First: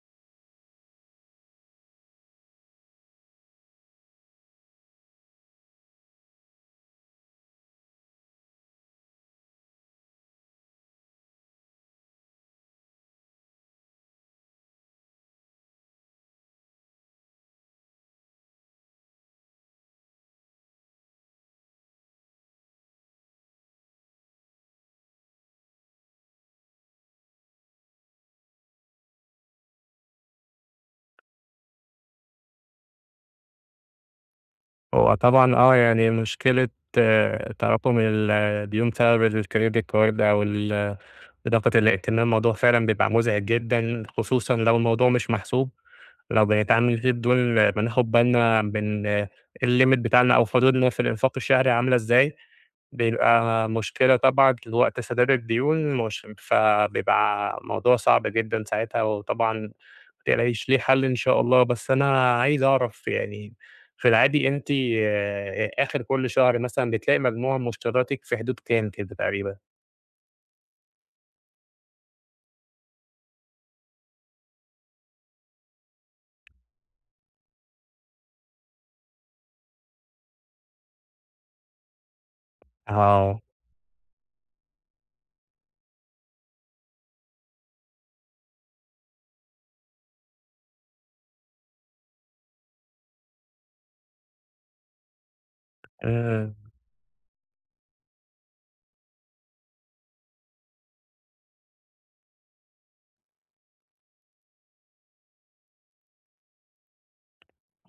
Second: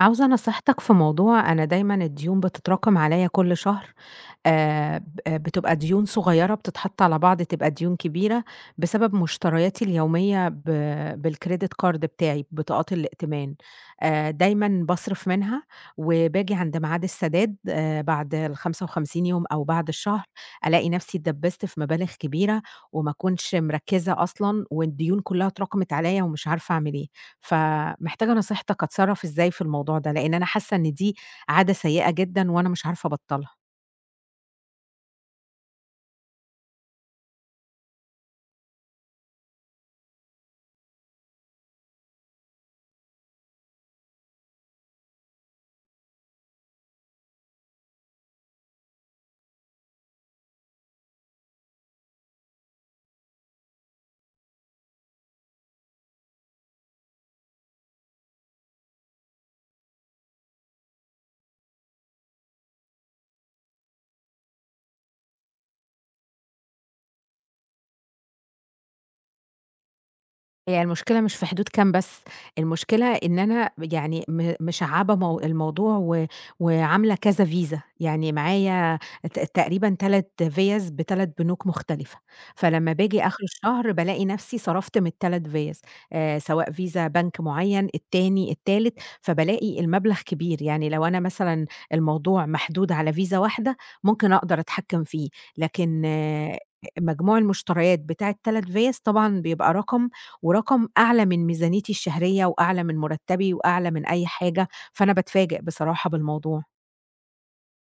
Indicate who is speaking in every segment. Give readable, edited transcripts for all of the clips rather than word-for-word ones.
Speaker 1: عاوزة نصيحتك في موضوع أنا دايمًا الديون بتتراكم عليّا كل شهر، ب آه، بتبقى ديون صغيرة بتتحط على بعض تبقى ديون كبيرة، بسبب مشترياتي اليومية بالcredit card بتاعي، بطاقات الائتمان. دايمًا باصرف منها، وباجي عند ميعاد السداد بعد ال55 يوم أو بعد الشهر، ألاقي نفسي اتدبست في مبالغ كبيرة، وما أكونش مركزة أصلًا، والديون كلها اتراكمت عليَّ ومش عارفة أعمل إيه. فمحتاجة نصيحتك أتصرف إزاي في الموضوع ده؟ لأن أنا حاسة إن دي عادة سيئة جدًا وأنا مش عارفة أبطلها.
Speaker 2: هو طبعًا يعني مشكلة تراكم الديون بسبب الcredit card أو ال إضافة الائتمان الموضوع فعلًا بيبقى مزعج جدًا، خصوصًا لو الموضوع مش محسوب، لو بنتعامل فيه بدون ما ناخد بالنا من الlimit بتاعنا أو حدودنا في الإنفاق الشهري عاملة إزاي. بيبقى مشكلة طبعًا وقت سداد الديون مش فبيبقى موضوع صعب جدًا ساعتها، وطبعًا ما تقلقيش ليه حل إن شاء الله، بس أنا عايز أعرف يعني في العادي أنتِ آخر كل شهر مثلًا بتلاقي مجموع مشترياتِك في حدود كام كده تقريبًا؟
Speaker 1: هي المشكلة مش في حدود كام بس، المشكلة إن أنا يعني مشعّبة مو الموضوع وعاملة كذا فيزا، يعني معايا تقريبا 3 فيَّز ب3 بنوك مختلفة، فلمّا باجي آخر
Speaker 2: آه.
Speaker 1: الشهر بالاقي نفسي صرفت من ال3 فيَّز، سواء فيزا بنك معيّن، التاني، التالت، فبالاقي المبلغ كبير، يعني لو أنا مثلًا الموضوع محدود على فيزا واحدة ممكن أقدر أتحكّم فيه، لكن
Speaker 2: إمم.
Speaker 1: مجموع المشتريات بتاع ال3 فيَّز طبعًا بيبقى رقم ورقم أعلى من ميزانيتي الشهرية وأعلى من مرتبي وأعلى من أي حاجة، فأنا باتفاجئ بصراحة بالموضوع.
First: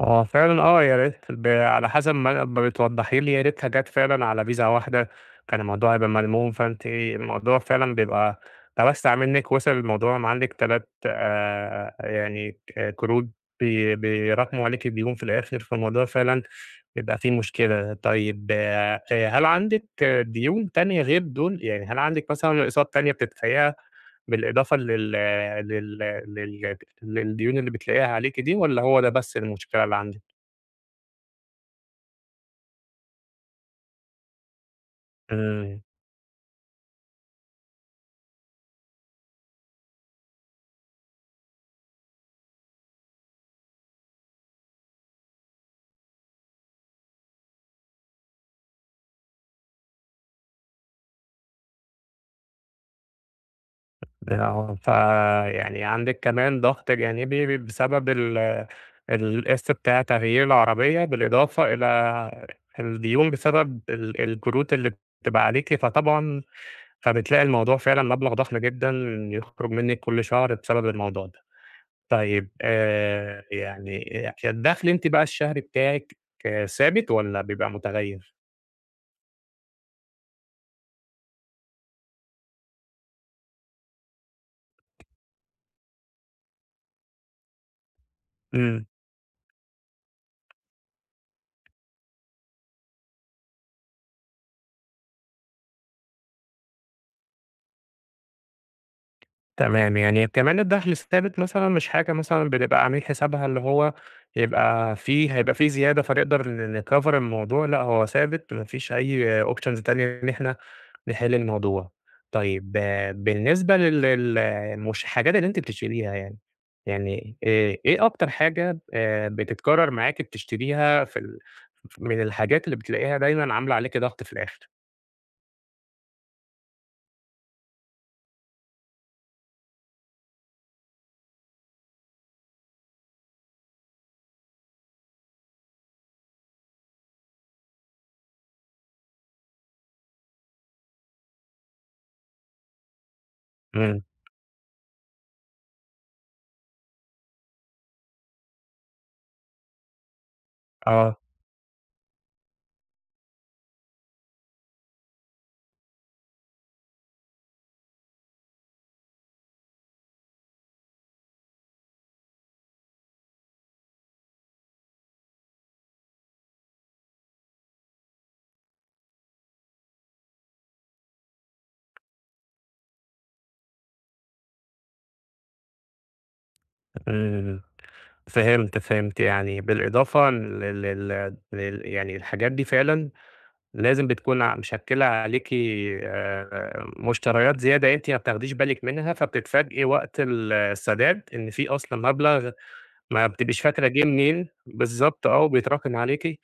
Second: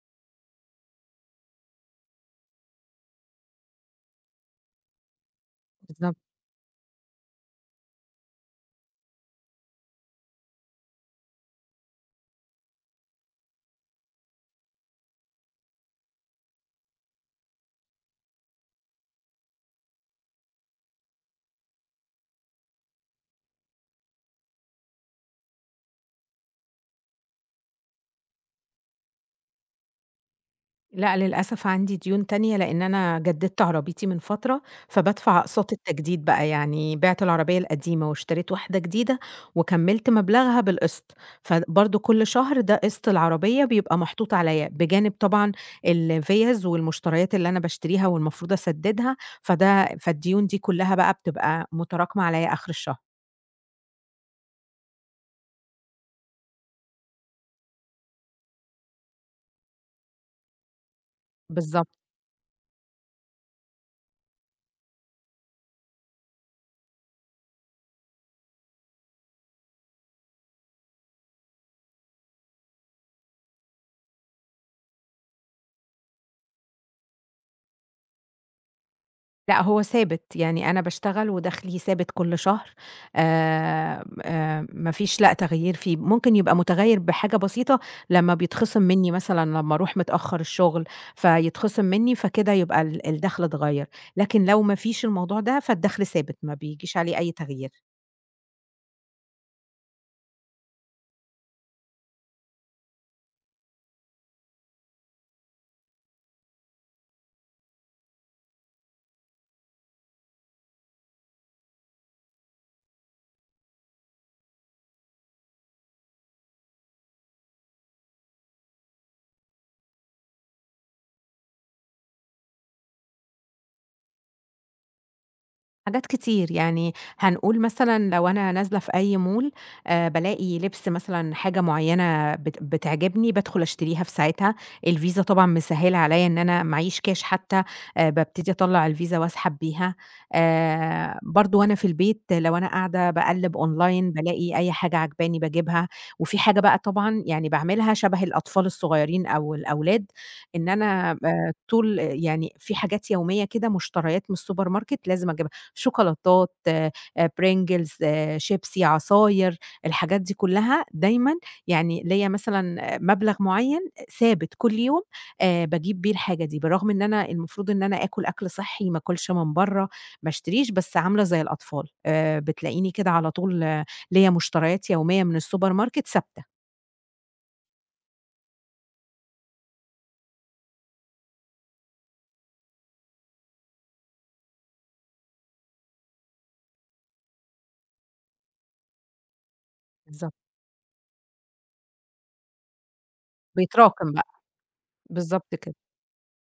Speaker 2: هو فعلًا يا ريت على حسب ما بتوضحي لي، يا ريتها جات فعلًا على فيزا واحدة، كان الموضوع هيبقى
Speaker 1: بالضبط.
Speaker 2: ملموم، فأنتِ الموضوع فعلًا بيبقى توسّع منِّك، وصل الموضوع عندِك 3 يعني قروض ب بيراكموا عليكِ ديون في الآخر، فالموضوع فعلًا بيبقى فيه مشكلة. طيب هل عندِك ديون تانية غير دول؟ يعني هل عندِك مثلًا أقساط تانية بتدفعيها بالإضافة لل لل لل للديون اللي بتلاقيها عليكِ دي، والّا هو ده بس المشكلة اللي عندِك؟
Speaker 1: لأ، للأسف عندي ديون تانية لإن أنا جددت عربيتي من فترة، فبادفع أقساط
Speaker 2: إمم.
Speaker 1: التجديد بقى، يعني بِعت العربية القديمة واشتريت واحدة جديدة وكملت مبلغها بالقسط، فبرضه كل شهر ده قسط العربية بيبقى محطوط عليَّ، بجانب طبعًا الفِيَّز والمشتريات اللي أنا باشتريها والمفروض أسددها، فالديون دي كلها بقى بتبقى متراكمة عليَّ آخر الشهر.
Speaker 2: آه. فيعني عندِك كمان ضغط جانبي بسبب القسط بتاع تغيير العربية، بالإضافة
Speaker 1: بالضبط.
Speaker 2: إلى الديون بسبب الكروت اللي بتبقى عليكِ، فطبعًا فبتلاقي الموضوع فعلًا مبلغ ضخم جدًا يخرج منِّك كل شهر بسبب الموضوع ده. طيب يعني الدخل أنتِ بقى الشهري بتاعِك ثابت والّا بيبقى متغيّر؟
Speaker 1: لأ هو ثابت، يعني أنا باشتغل ودخلي ثابت كل شهر ما فيش لأ تغيير فيه، ممكن يبقى متغير بحاجة بسيطة لمّا بيتخصم
Speaker 2: إمم.
Speaker 1: منّي مثلًا لمّا أروح متأخر الشغل، فيتخصم منّي فكده يبقى الدخل اتغيّر، لكن لو ما فيش الموضوع ده فالدخل ثابت ما بيجيش عليه أي تغيير.
Speaker 2: تمام، يعني كمان الدخل الثابت مثلًا مش حاجة مثلًا بنبقى عاملين حسابها، اللي هو يبقى في هيبقى في زيادة فنقدر نcover الموضوع، لأ هو ثابت، ما فيش أي options تانية إن إحنا نحل الموضوع. طيب بالنسبة لل لل مش الحاجات اللي أنتِ بتشتريها يعني، يعني إيه أكتر حاجة بتتكرر معاكِ بتشتريها في ال من الحاجات اللي بتلاقيها دايمًا عاملة عليكِ ضغط في الآخر؟
Speaker 1: حاجات كتير، يعني هنقول مثلًا لو أنا نازلة في أي مول بالاقي لبس مثلًا حاجة معيّنة بتعجبني بادخل أشتريها في ساعتها، الفيزا طبعًا مسهّلة عليّا إن أنا معييش كاش حتى بابتدي أطلّع الفيزا وأسحب بيها، برضه وأنا في البيت لو أنا قاعدة باقلّب
Speaker 2: إمم.
Speaker 1: أونلاين بالاقي أي حاجة عاجباني باجيبها، وفي حاجة بقى طبعًا يعني باعملها شبه الأطفال الصغيّرين أو الأولاد، إن أنا
Speaker 2: آه.
Speaker 1: طول يعني في حاجات يومية كده مشتريات من السوبر ماركت لازم أجيبها شوكولاتات، Pringles، شيبسي، عصاير، الحاجات دي كلّها دايمًا يعني ليّا مثلًا مبلغ معيّن ثابت كل يوم باجيب بيه الحاجة دي، بالرغم إن أنا المفروض إن أنا آكل أكل صحّي، ما آكلش من برّه، ما اشتريش، بس عاملة زي الأطفال، بتلاقيني كده على طول ليّا مشتريات يومية من السوبر ماركت ثابتة.
Speaker 2: إمم. فهمت، فهمت، يعني بالإضافة لل لل لل يعني الحاجات دي فعلًا لازم بتكون مشكّلة عليكِ، مشتريات زيادة أنتِ ما بتاخديش بالِك منها، فبتتفاجئي وقت
Speaker 1: بالضبط.
Speaker 2: السداد إن في أصلًا مبلغ ما بتبقيش فاكرة جِه
Speaker 1: بيتراكم بقى،
Speaker 2: منين، بالضبط
Speaker 1: بالضبط كده.
Speaker 2: وبيتراكم عليكِ.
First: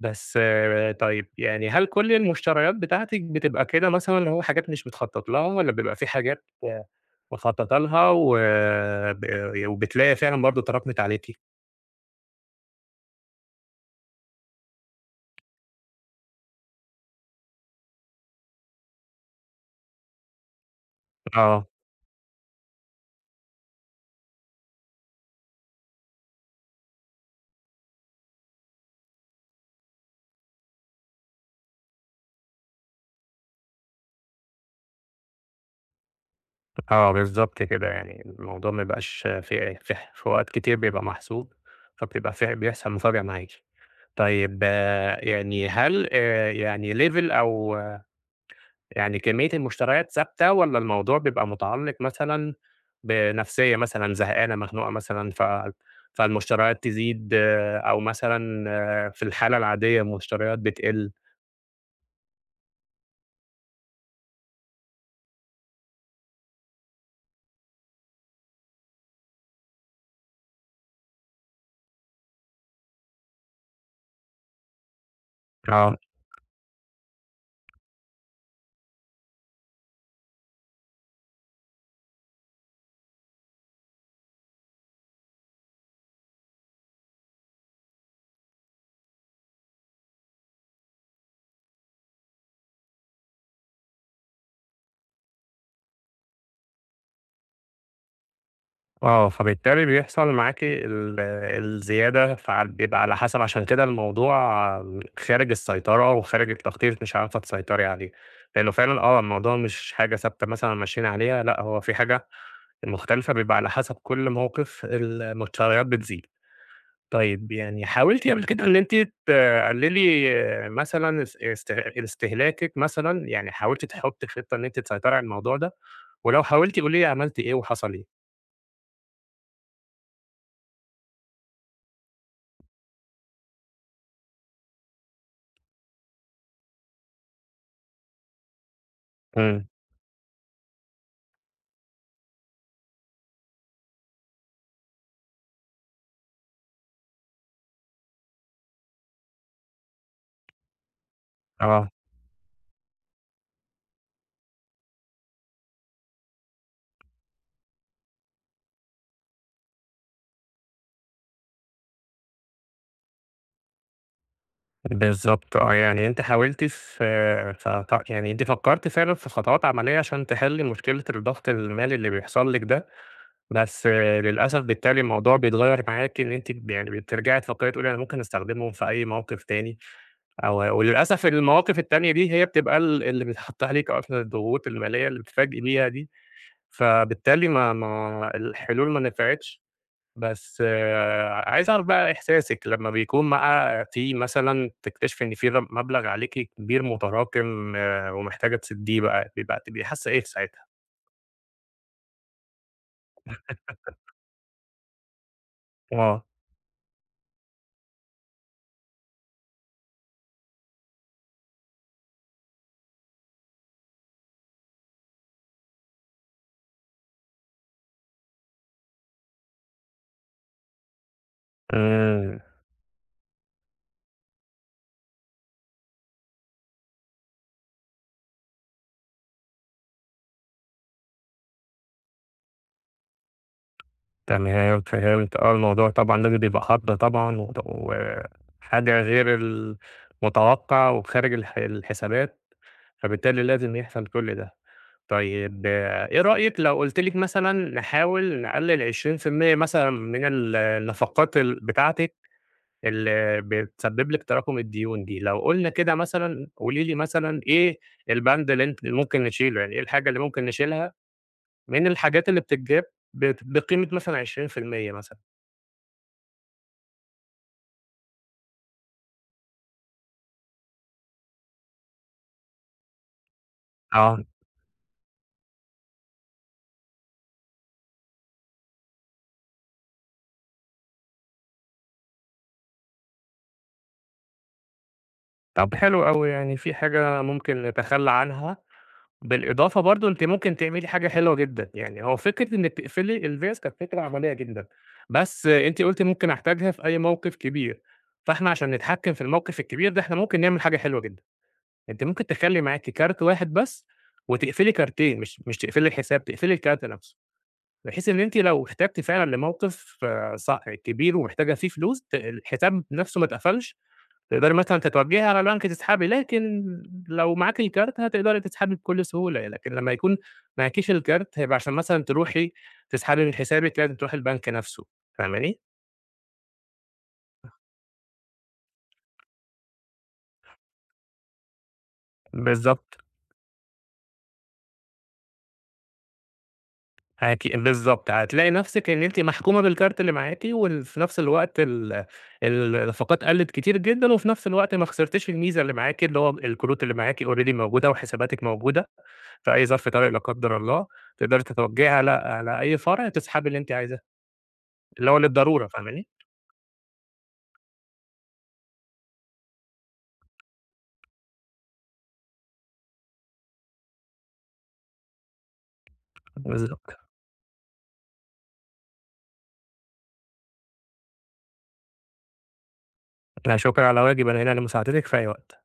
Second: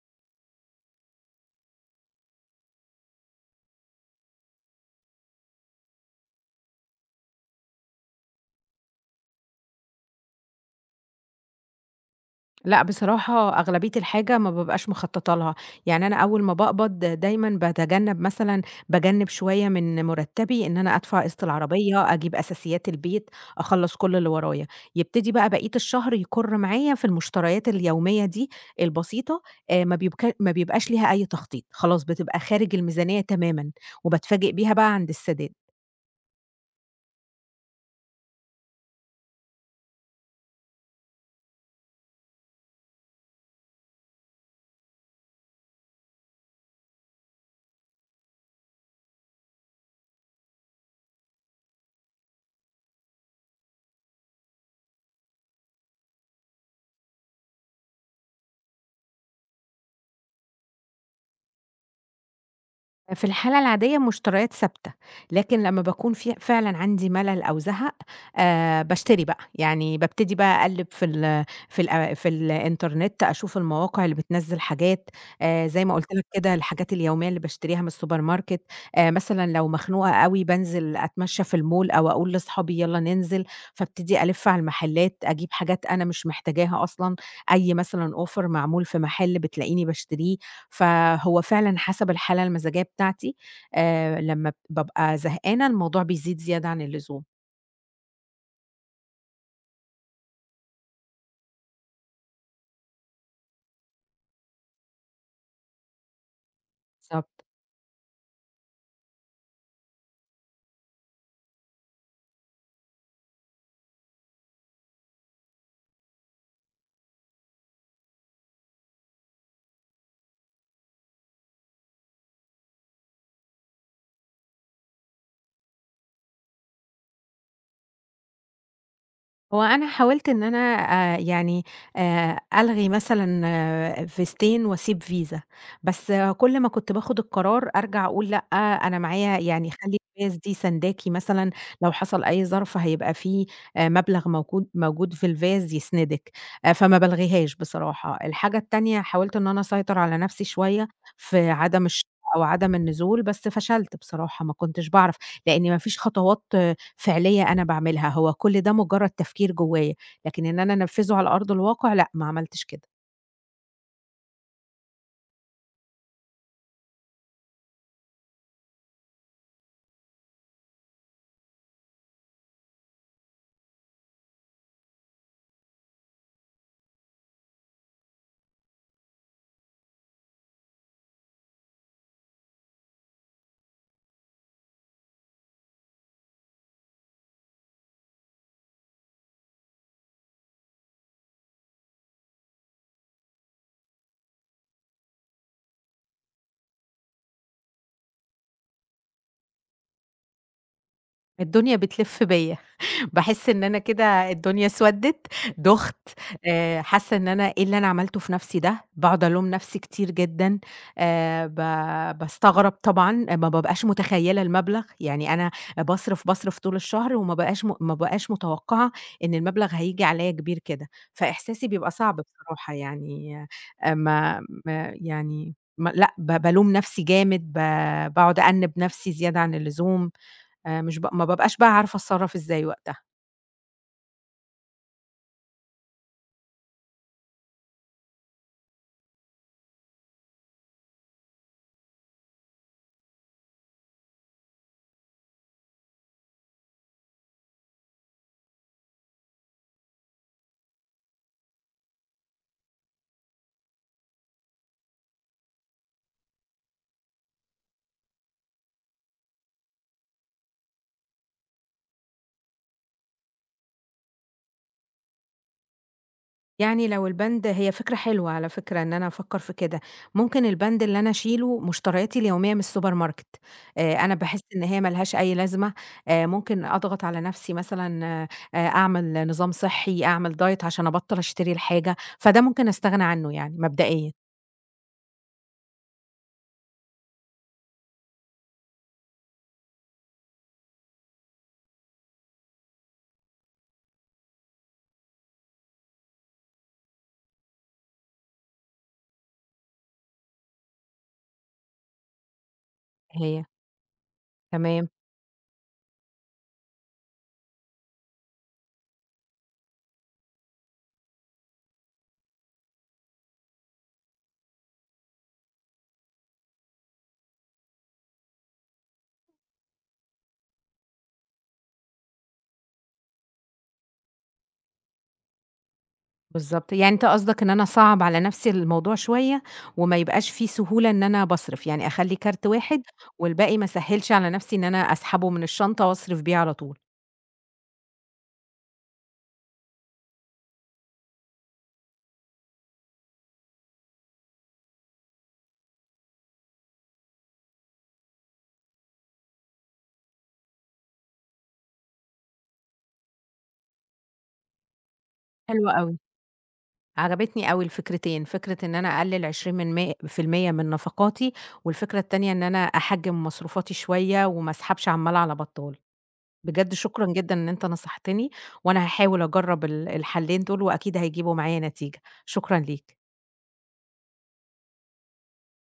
Speaker 2: بس طيب، يعني هل كل المشتريات بتاعتِك بتبقى كده مثلًا، اللي هو حاجات مش متخطط لها والّا بيبقى في حاجات مخططة لها، وبتلاقي فعلًا برضه تراكمت عليكِ؟
Speaker 1: لأ، بصراحة أغلبية الحاجة ما بابقاش مخطّطة لها، يعني أنا أول ما باقبض دايمًا باتجنّب مثلًا باجنّب شوية من مرتّبي إن أنا أدفع قسط
Speaker 2: آه.
Speaker 1: العربية، أجيب أساسيات البيت، أخلّص كل اللي ورايا، يبتدي بقى بقية الشهر يكُر معايا في المشتريات اليومية دي البسيطة، ما بيبقاش ليها أي تخطيط، خلاص بتبقى خارج الميزانية تمامًا، وباتفاجئ بيها بقى عند السداد.
Speaker 2: بالضبط كده، يعني الموضوع ما بيبقاش في أوقات كتير بيبقى محسوب، فبتبقى بيحصل مفاجأة معاكِ. طيب يعني هل يعني level أو يعني كمية المشتريات ثابتة، والّا الموضوع بيبقى متعلق مثلًا بنفسية مثلًا زهقانة، مخنوقة مثلًا، فالمشتريات تزيد أو مثلًا في الحالة العادية المشتريات بتقل؟
Speaker 1: في الحالة العادية مشتريات ثابتة، لكن لمّا باكون في فعلًا عندي ملل أو زهق باشتري بقى، يعني بابتدي بقى أقلِّب في ال في الأ في الإنترنت أشوف المواقع اللي بتنزّل حاجات زي ما
Speaker 2: آه.
Speaker 1: قُلت لك كده الحاجات اليومية اللي باشتريها من السوبر ماركت، مثلًا لو مخنوقة أوي بانزل أتمشى في المول أو أقول لأصحابي يالّا ننزل، فابتدي ألِّف على المحلات أجيب حاجات أنا مش محتاجاها أصلًا، أي مثلًا offer معمول في محل بتلاقيني باشتريه. فهو فعلًا حسب الحالة المزاجية بتاعتي، لمّا بابقى زهقانة الموضوع بيزيد زيادة عن اللزوم،
Speaker 2: فبالتالي بيحصل معاكِ الزيادة، فبيبقى على حسب، عشان كده الموضوع خارج السيطرة وخارج التخطيط مش
Speaker 1: بسبب
Speaker 2: عارفة تسيطري عليه، لأنه فعلًا الموضوع مش حاجة ثابتة مثلًا ماشيين عليها، لأ هو في حاجة مختلفة بيبقى على حسب كل موقف المشتريات بتزيد. طيب، يعني حاولتِ قبل كده إن أنتِ تقللي مثلًا اس است استهلاكِك مثلًا، يعني حاولتِ تحطي خطة إن أنتِ تسيطري على الموضوع ده؟ ولو حاولتِ قولي لي عملتِ إيه وحصل إيه؟
Speaker 1: هو أنا حاولت إن أنا آآ يعني ألغي مثلًا فيزتين وأسيب فيزا، بس كل ما كنت باخد القرار أرجع أقول لأ، أنا معايا
Speaker 2: إمم.
Speaker 1: يعني خلّي الفيَز دي سانداكِ مثلًا لو حصل أي ظرف هيبقى في مبلغ موجود في الفيَز يسندِك، فما بالغيهاش بصراحة. الحاجة التانية حاولت إن أنا أسيطر على نفسي شوية في عدم
Speaker 2: آه.
Speaker 1: الشراء أو عدم النزول، بس فشلت بصراحة ما كنتش باعرف، لإن ما فيش خطوات فعلية أنا باعملها، هو كل ده مجرد تفكير جوايا، لكن إن أنا أنفّذه على أرض الواقع لأ، ما عملتش كده،
Speaker 2: بالضبط يعني أنتِ حاولتِ في ف ف ت يعني أنتِ فكرتِ فعلًا في خطوات عملية عشان تحلّي مشكلة الضغط المالي اللي بيحصل لِك ده، بس للأسف بالتالي الموضوع بيتغيّر معاكِ إن أنتِ يعني بترجعي تفكري تقولي أنا ممكن أستخدمهم في أي موقف تاني، وللأسف المواقف التانية دي هي بتبقى اللي بتحط عليكِ أصلًا الضغوط المالية اللي بتتفاجئي بيها دي، فبالتالي ما ما الحلول ما نفعتش. بس عايز أعرف بقى إحساسِك لمّا بيكون بقى في، مثلًا تكتشفي إن في مبلغ عليكِ كبير متراكم ومحتاجة تسدّيه بقى، بيبقى تبقي حاسة إيه في ساعتها؟
Speaker 1: الدنيا بتلِف بيّا. باحس إن أنا كده الدنيا اسودت، دُخت،
Speaker 2: آه.
Speaker 1: حاسة إن أنا إيه اللي أنا عملته في نفسي ده، باقعد ألوم نفسي كتير جدًا، ب باستغرب طبعًا، ما بابقاش متخيلة المبلغ، يعني أنا باصرف، باصرف طول الشهر وما بقاش م ما بقاش متوقعة إن المبلغ هييجي عليَّ كبير كده، فإحساسي بيبقى صعب
Speaker 2: إمم.
Speaker 1: بصراحة يعني، ما ما يعني ما لأ، ب بالوم نفسي جامد، باقعد أأنِّب نفسي زيادة عن اللزوم، مش ب ما بابقاش بقى عارفة أتصرف إزاي وقتها.
Speaker 2: تمام فهمت. الموضوع طبعًا لازم يبقى حد طبعًا وحاجة غير المتوقع وخارج الحسابات، فبالتالي لازم يحصل كل ده. طيب إيه رأيِك لو قُلت لِك مثلًا نحاول نقلل 20% مثلًا من النفقات بتاعتِك اللي بتسبب لِك تراكم الديون دي، لو قُلنا كده مثلًا قولي لي مثلًا إيه البند اللي ممكن نشيله، يعني إيه الحاجة اللي ممكن نشيلها من الحاجات اللي بتتجاب بقيمة مثلًا 20% مثلًا؟
Speaker 1: يعني لو البند هي فكرة حلوة على فكرة إن أنا أفكّر في كده، ممكن البند اللي أنا أشيله مشترياتي اليومية من السوبر ماركت، أنا
Speaker 2: آه.
Speaker 1: باحس إن هي ما لهاش أي لازمة، ممكن أضغط على نَفْسي مثلًا أعمل نظام صحّي، أعمل diet عشان أبطّل أشتري الحاجة، فده ممكن أستغنى عنّه يعني مبدئيًا.
Speaker 2: طب حلو أوي، يعني في حاجة ممكن نتخلى عنها، بالإضافة برضه أنتِ ممكن تعملي حاجة حلوة جدًا، يعني هو فكرة إنِّك تقفلي الفيز كانت فكرة عملية جدًا، بس أنتِ قُلتِ ممكن أحتاجها في أي موقف كبير، فإحنا عشان نتحكم في الموقف الكبير ده، إحنا ممكن نعمل حاجة حلوة جدًا. أنتِ ممكن تخلّي معاكِ كارت
Speaker 1: هي
Speaker 2: واحد بس وتقفلي
Speaker 1: تمام،
Speaker 2: كارتين، مش مش تقفلي الحساب، تقفلي الكارت نفسه، بحيث إن أنتِ لو احتجتِ فعلًا لموقف ص كبير ومحتاجة فيه فلوس، الحساب نفسه ما اتقفلش، تقدري مثلًا تتوجهي على البنك تسحبي، لكن لو معاكِ الكارت هتقدري تسحبي بكل سهولة، لكن لمّا يكون معاكيش الكارت هيبقى عشان مثلًا تروحي تسحبي من حسابِك لازم تروحي البنك نفسه، فاهماني؟
Speaker 1: بالضبط. يعني أنت قصدك إن أنا أصعّب على نَفْسي الموضوع شوية وما يبقاش في سهولة إن أنا باصرف، يعني أخلّي كارت واحد
Speaker 2: بالضبط.
Speaker 1: والباقي ما أسهّلش على نَفْسي إن أنا أسحبه من الشنطة وأصرف بيه على طول.
Speaker 2: بالضبط، هتلاقي نفسِك إن أنتِ محكومة بالكارت اللي معاكِ، وفي نفس الوقت النفقات قلّت كتير جدًا، وفي نفس الوقت ما خسرتيش الميزة اللي معاكِ، اللي هو الكروت اللي معاكِ already موجودة وحساباتِك موجودة، في أي ظرف طارئ لا قدّر الله تقدري تتوجّهي على أي فرع تسحبي اللي أنتِ عايزاه، اللي هو للضرورة،
Speaker 1: حلو أوي،
Speaker 2: فاهماني؟
Speaker 1: عجبتني أوي الفكرتين، فكرة إن أنا أقلل 20 من مي في المِيّة من نفقاتي، والفكرة التانية إن أنا أحجّم مصروفاتي شوية وما أسحبش عمّال على بطّال. بجد
Speaker 2: بالضبط.
Speaker 1: شكرًا جدًا إن أنت نصحتني، وأنا هاحاول أجرّب الحلّين دول وأكيد هيجيبوا معايا نتيجة، شكرًا ليك.
Speaker 2: لا شكر على واجب، أنا هنا لمساعدتِك في أي وقت.